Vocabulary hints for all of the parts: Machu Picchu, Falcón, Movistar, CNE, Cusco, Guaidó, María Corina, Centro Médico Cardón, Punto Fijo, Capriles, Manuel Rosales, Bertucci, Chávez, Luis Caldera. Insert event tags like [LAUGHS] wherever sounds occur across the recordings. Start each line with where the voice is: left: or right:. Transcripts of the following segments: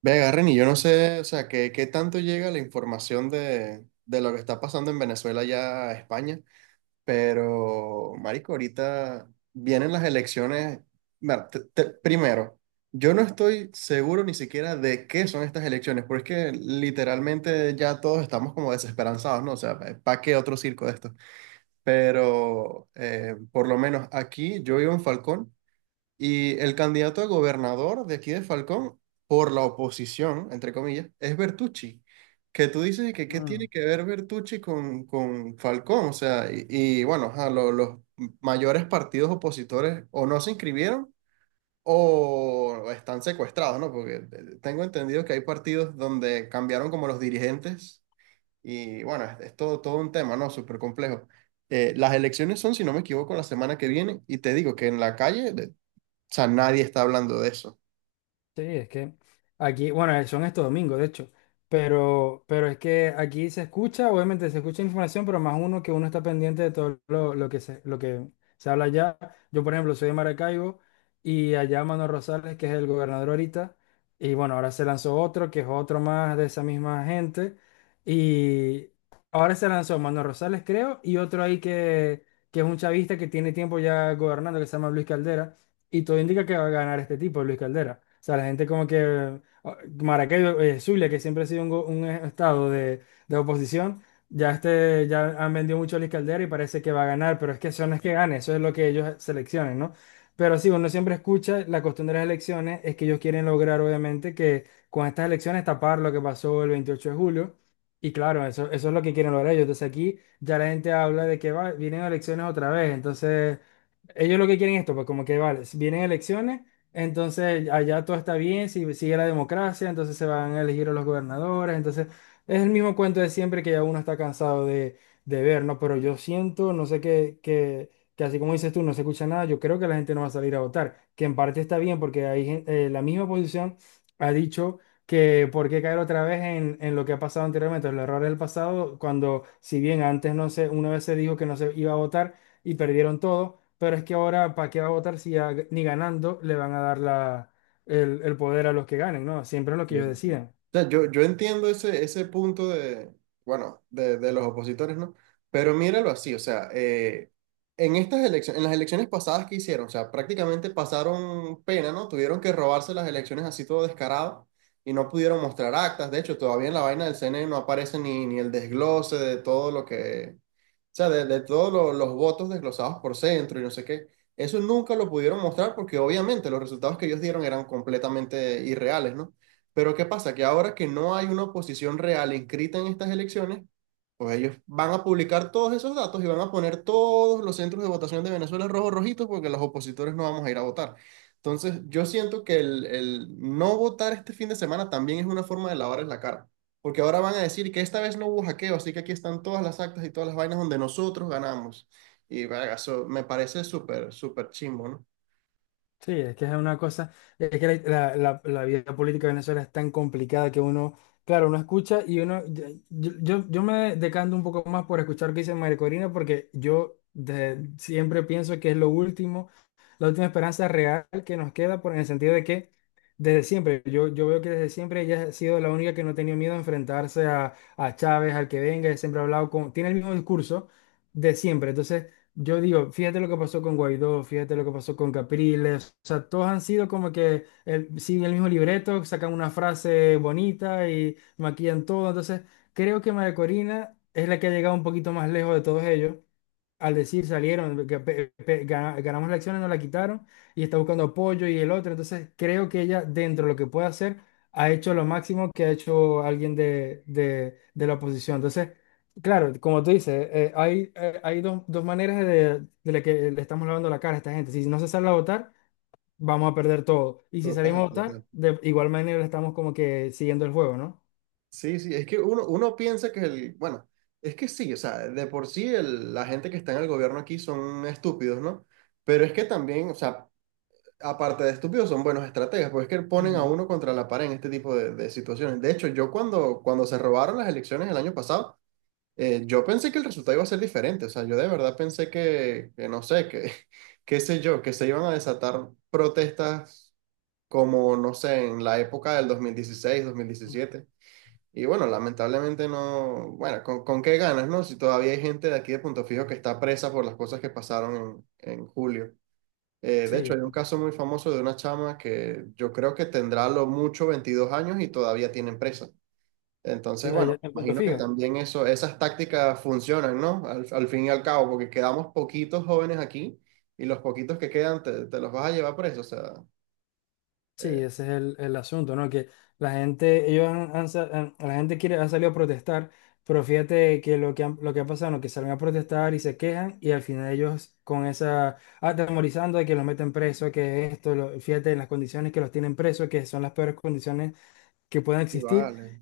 right: Ve, agarren y yo no sé, o sea, qué, tanto llega la información de lo que está pasando en Venezuela ya a España, pero, marico, ahorita vienen las elecciones. Bueno, primero, yo no estoy seguro ni siquiera de qué son estas elecciones, porque es que literalmente ya todos estamos como desesperanzados, ¿no? O sea, ¿para qué otro circo de esto? Pero, por lo menos aquí, yo vivo en Falcón. Y el candidato a gobernador de aquí de Falcón, por la oposición, entre comillas, es Bertucci. Que tú dices que qué tiene
left: Mm.
right: que ver Bertucci con Falcón. O sea, y bueno, ajá, los mayores partidos opositores o no se inscribieron o están secuestrados, ¿no? Porque tengo entendido que hay partidos donde cambiaron como los dirigentes y bueno, es todo, todo un tema, ¿no? Súper complejo. Las elecciones son, si no me equivoco, la semana que viene y te digo que en la calle, o sea, nadie está hablando de eso.
left: Sí, es que aquí, bueno, son estos domingos, de hecho, pero es que aquí se escucha, obviamente se escucha información, pero más uno que uno está pendiente de todo lo que se habla allá. Yo, por ejemplo, soy de Maracaibo y allá Manuel Rosales, que es el gobernador ahorita, y bueno, ahora se lanzó otro, que es otro más de esa misma gente, y ahora se lanzó Manuel Rosales, creo, y otro ahí que es un chavista que tiene tiempo ya gobernando, que se llama Luis Caldera. Y todo indica que va a ganar este tipo, Luis Caldera. O sea, la gente como que Maracaibo, Zulia, que siempre ha sido un estado de oposición, ya han vendido mucho a Luis Caldera y parece que va a ganar, pero es que eso no es que gane, eso es lo que ellos seleccionen, ¿no? Pero sí, uno siempre escucha, la costumbre de las elecciones es que ellos quieren lograr, obviamente, que con estas elecciones tapar lo que pasó el 28 de julio. Y claro, eso es lo que quieren lograr ellos. Entonces aquí ya la gente habla de que vienen elecciones otra vez. Entonces... Ellos lo que quieren es esto, pues como que vale, si vienen elecciones, entonces allá todo está bien, si sigue la democracia, entonces se van a elegir a los gobernadores, entonces es el mismo cuento de siempre que ya uno está cansado de, ver, ¿no? Pero yo siento, no sé qué, que así como dices tú, no se escucha nada, yo creo que la gente no va a salir a votar, que en parte está bien porque hay, la misma oposición ha dicho que por qué caer otra vez en lo que ha pasado anteriormente, los errores del pasado, cuando si bien antes no sé, una vez se dijo que no se iba a votar y perdieron todo. Pero es que ahora, ¿para qué va a votar si ya ni ganando le van a dar el poder a los que ganen? ¿No? Siempre es lo que ellos decidan.
right: O sea, yo entiendo ese, ese punto de, bueno, de los opositores, ¿no? Pero míralo así, o sea, en estas elecciones, en las elecciones pasadas que hicieron, o sea, prácticamente pasaron pena, ¿no? Tuvieron que robarse las elecciones así todo descarado y no pudieron mostrar actas. De hecho, todavía en la vaina del CNE no aparece ni, ni el desglose de todo lo que... O sea, de todos los votos desglosados por centro y no sé qué. Eso nunca lo pudieron mostrar porque obviamente los resultados que ellos dieron eran completamente irreales, ¿no? Pero ¿qué pasa? Que ahora que no hay una oposición real inscrita en estas elecciones, pues ellos van a publicar todos esos datos y van a poner todos los centros de votación de Venezuela rojos rojitos porque los opositores no vamos a ir a votar. Entonces, yo siento que el no votar este fin de semana también es una forma de lavarles la cara. Porque ahora van a decir que esta vez no hubo hackeo, así que aquí están todas las actas y todas las vainas donde nosotros ganamos. Y verga, eso me parece súper, súper chimbo, ¿no?
left: Sí, es que es una cosa, es que la vida política de Venezuela es tan complicada que uno, claro, uno escucha y yo me decanto un poco más por escuchar lo que dice María Corina porque yo siempre pienso que es lo último, la última esperanza real que nos queda, por, en el sentido de que desde siempre, yo veo que desde siempre ella ha sido la única que no ha tenido miedo a enfrentarse a Chávez, al que venga, ella siempre ha hablado con, tiene el mismo discurso de siempre, entonces... Yo digo, fíjate lo que pasó con Guaidó, fíjate lo que pasó con Capriles, o sea, todos han sido como que el, siguen el mismo libreto, sacan una frase bonita y maquillan todo, entonces creo que María Corina es la que ha llegado un poquito más lejos de todos ellos, al decir salieron, que ganamos la acción, nos la quitaron y está buscando apoyo y el otro. Entonces creo que ella, dentro de lo que puede hacer, ha hecho lo máximo que ha hecho alguien de, de la oposición. Entonces, claro, como tú dices, hay dos maneras de la que le estamos lavando la cara a esta gente. Si no se sale a votar, vamos a perder todo. Y si salimos
right: Total,
left: a
right: total.
left: votar, de igual manera estamos como que siguiendo el juego, ¿no?
right: Sí, sí, es que uno, uno piensa que el, bueno, es que sí, o sea, de por sí la gente que está en el gobierno aquí son estúpidos, ¿no? Pero es que también, o sea, aparte de estúpidos, son buenos estrategas, pues es que ponen a
left: Ujú,
right: uno contra la pared en este tipo de situaciones. De hecho, yo cuando se robaron las elecciones el año pasado, yo pensé que el resultado iba a ser diferente, o sea, yo de verdad pensé que no sé, que [LAUGHS] qué sé yo, que se iban a desatar protestas como, no sé, en la época del 2016,
left: ujú.
right: 2017. Y bueno, lamentablemente no, bueno, con qué ganas, no? Si todavía hay gente de aquí de Punto Fijo que está presa por las cosas que pasaron en julio. De hecho,
left: Sí,
right: hay un caso muy famoso de una chama que yo creo que tendrá a lo mucho 22 años y todavía tiene presa. Entonces,
left: sí,
right: bueno,
left: en Punto
right: imagino que
left: Fijo.
right: también eso, esas tácticas funcionan, ¿no? Al, al fin y al cabo, porque quedamos poquitos jóvenes aquí y los poquitos que quedan te, te los vas a llevar preso, o sea,
left: Sí,
right: eh,
left: ese es el asunto, ¿no? Que la gente, ellos la gente quiere, ha salido a protestar, pero fíjate que lo que, lo que ha pasado, ¿no? Que salen a protestar y se quejan y al final ellos con esa, atemorizando de que los meten preso, que esto, fíjate en las condiciones que los tienen presos, que son las peores condiciones que pueden
right: y
left: existir
right: vale,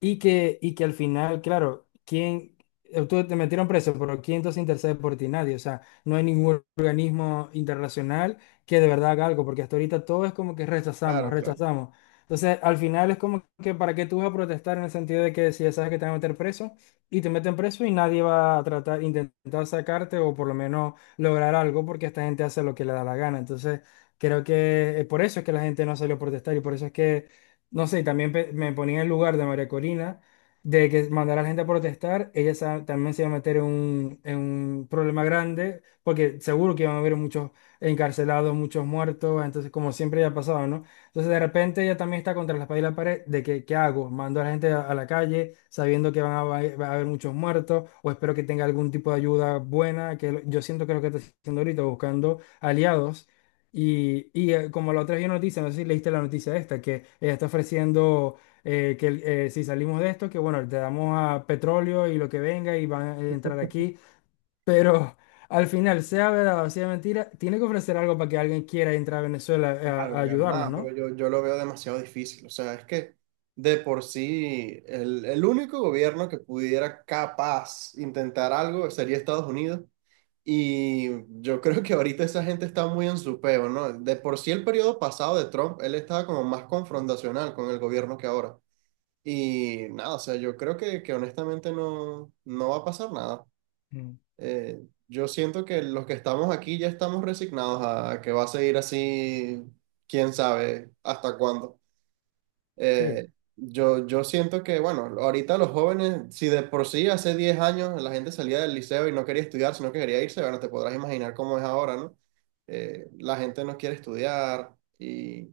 left: y que al final, claro, ¿quién? Tú te metieron preso, pero ¿quién entonces intercede por ti? Nadie. O sea, no hay ningún organismo internacional que de verdad haga algo, porque hasta ahorita todo es como que rechazamos,
right: claro, claro,
left: rechazamos. Entonces, al final es como que para qué tú vas a protestar en el sentido de que si ya sabes que te van a meter preso y te meten preso y nadie va a tratar, intentar sacarte o por lo menos lograr algo, porque esta gente hace lo que le da la gana. Entonces, creo que por eso es que la gente no salió a protestar y por eso es que no sé, y también me ponía en el lugar de María Corina, de que mandar a la gente a protestar, ella también se iba a meter en un problema grande, porque seguro que iban a haber muchos encarcelados, muchos muertos, entonces como siempre ya ha pasado, ¿no? Entonces de repente ella también está contra la espada y la pared de que, ¿qué hago? ¿Mando a la gente a la calle sabiendo que va a haber muchos muertos? ¿O espero que tenga algún tipo de ayuda buena? Que yo siento que es lo que está haciendo ahorita, buscando aliados como la otra vez vi noticia, no sé si leíste la noticia esta, que ella está ofreciendo que si salimos de esto, que bueno, te damos a petróleo y lo que venga y van a entrar aquí, pero [LAUGHS] al final, sea verdad o sea mentira, tiene que ofrecer algo para que alguien quiera entrar a Venezuela
right: claro,
left: a
right: claro,
left: ayudarnos,
right: nada,
left: ¿no?
right: pero yo lo veo demasiado difícil, o sea, es que de por sí el único gobierno que pudiera capaz intentar algo sería Estados Unidos. Y yo creo que ahorita esa gente está muy en su peo, ¿no? De por sí el periodo pasado de Trump, él estaba como más confrontacional con el gobierno que ahora. Y nada, o sea, yo creo que honestamente no, no va a pasar nada.
left: Mm.
right: Eh, yo siento que los que estamos aquí ya estamos resignados a que va a seguir así, quién sabe hasta cuándo.
left: Sí.
right: Eh, yo, yo siento que, bueno, ahorita los jóvenes, si de por sí hace 10 años la gente salía del liceo y no quería estudiar, sino que quería irse, bueno, te podrás imaginar cómo es ahora, ¿no? La gente no quiere estudiar y,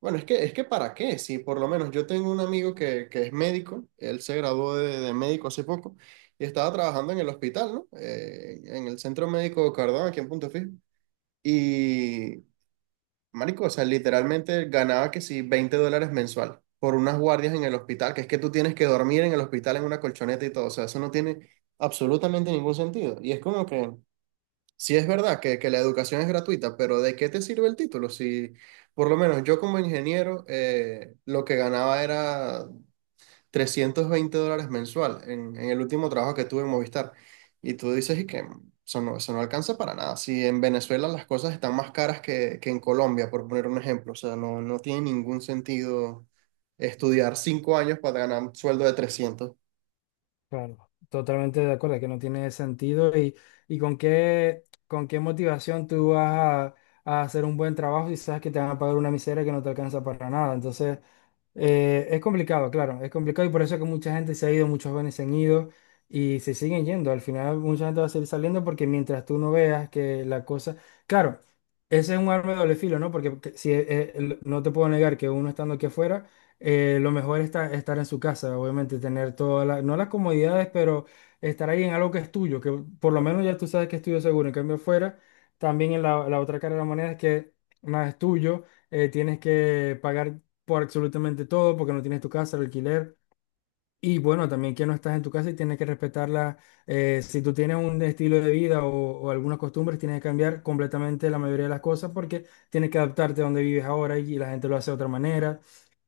right: bueno, es que ¿para qué? Si por lo menos yo tengo un amigo que es médico, él se graduó de médico hace poco y estaba trabajando en el hospital, ¿no? En el Centro Médico Cardón, aquí en Punto Fijo. Y marico, o sea, literalmente ganaba que sí, $20 mensual por unas guardias en el hospital, que es que tú tienes que dormir en el hospital en una colchoneta y todo, o sea, eso no tiene absolutamente ningún sentido. Y es como que, sí es verdad que la educación es gratuita, pero ¿de qué te sirve el título? Si, por lo menos yo como ingeniero, lo que ganaba era $320 mensual en el último trabajo que tuve en Movistar. Y tú dices y que eso no alcanza para nada. Si en Venezuela las cosas están más caras que en Colombia, por poner un ejemplo, o sea, no, no tiene ningún sentido estudiar 5 años para ganar un sueldo de 300.
left: Claro, totalmente de acuerdo, que no tiene sentido y con qué motivación tú vas a hacer un buen trabajo y sabes que te van a pagar una miseria que no te alcanza para nada. Entonces, es complicado, claro, es complicado y por eso es que mucha gente se ha ido, muchos jóvenes se han ido y se siguen yendo. Al final mucha gente va a seguir saliendo porque mientras tú no veas que la cosa... Claro, ese es un arma de doble filo, ¿no? Porque no te puedo negar que uno estando aquí afuera lo mejor es estar en su casa, obviamente, tener todas las, no las comodidades, pero estar ahí en algo que es tuyo, que por lo menos ya tú sabes que es tuyo seguro. En cambio, fuera, también en la otra cara de la moneda es que nada es tuyo, tienes que pagar por absolutamente todo porque no tienes tu casa, el alquiler. Y bueno, también que no estás en tu casa y tienes que respetarla. Si tú tienes un estilo de vida o algunas costumbres, tienes que cambiar completamente la mayoría de las cosas porque tienes que adaptarte a donde vives ahora y la gente lo hace de otra manera.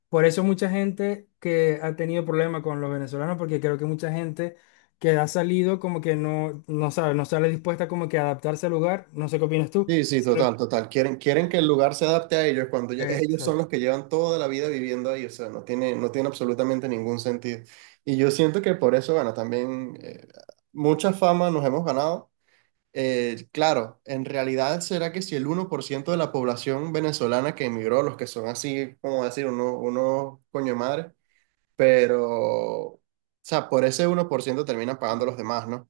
left: Por eso mucha gente que ha tenido problemas con los venezolanos, porque creo que mucha gente que ha salido como que no, no sabe, no sale dispuesta como que a adaptarse al lugar, no sé qué opinas tú,
right: Sí, sí,
left: sino-
right: total, total. Quieren, quieren que el lugar se adapte a ellos cuando ellos son los
left: Exacto.
right: que llevan toda la vida viviendo ahí. O sea, no tiene, no tiene absolutamente ningún sentido. Y yo siento que por eso, bueno, también mucha fama nos hemos ganado. Claro, en realidad será que si el 1% de la población venezolana que emigró, los que son así, como decir, uno, uno coño de madre, pero, o sea, por ese 1% terminan pagando los demás, ¿no?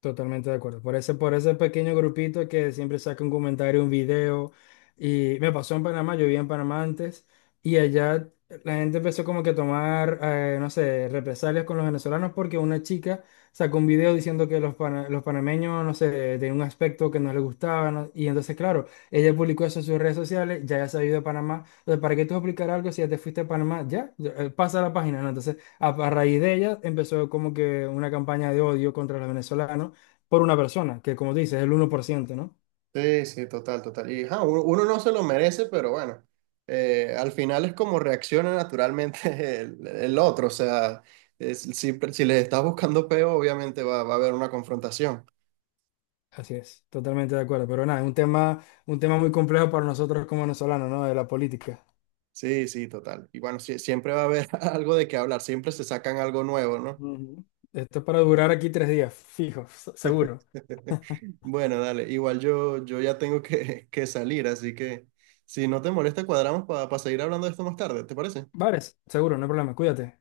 left: Totalmente de acuerdo. Por ese pequeño grupito que siempre saca un comentario, un video. Y me pasó en Panamá, yo vivía en Panamá antes, y allá la gente empezó como que a tomar, no sé, represalias con los venezolanos porque una chica sacó un video diciendo que los panameños, no sé, tenían un aspecto que no les gustaba, ¿no? Y entonces, claro, ella publicó eso en sus redes sociales, ya se ha ido de Panamá. Entonces, ¿para qué tú explicar algo si ya te fuiste a Panamá? Ya, ya, pasa la página, ¿no? Entonces, a raíz de ella empezó como que una campaña de odio contra los venezolanos por una persona, que como dices, es el 1%, ¿no?
right: Sí, sí, total, total. Y ajá, uno, uno no se lo merece, pero bueno, al final es como reacciona naturalmente [LAUGHS] el otro, o sea, si, si les estás buscando peo, obviamente va, va a haber una confrontación.
left: Así es, totalmente de acuerdo. Pero nada, es un tema muy complejo para nosotros como venezolanos, ¿no? De la política.
right: Sí, sí, total. Y bueno, sí, siempre va a haber [LAUGHS] algo de qué hablar, siempre se sacan algo nuevo, ¿no?
left: Ujú. Esto es para durar aquí 3 días, fijo, seguro.
right: [LAUGHS] Bueno, dale, igual yo, yo ya tengo que salir, así que si no te molesta, cuadramos para seguir hablando de esto más tarde, ¿te parece?
left: Bares, seguro, no hay problema, cuídate.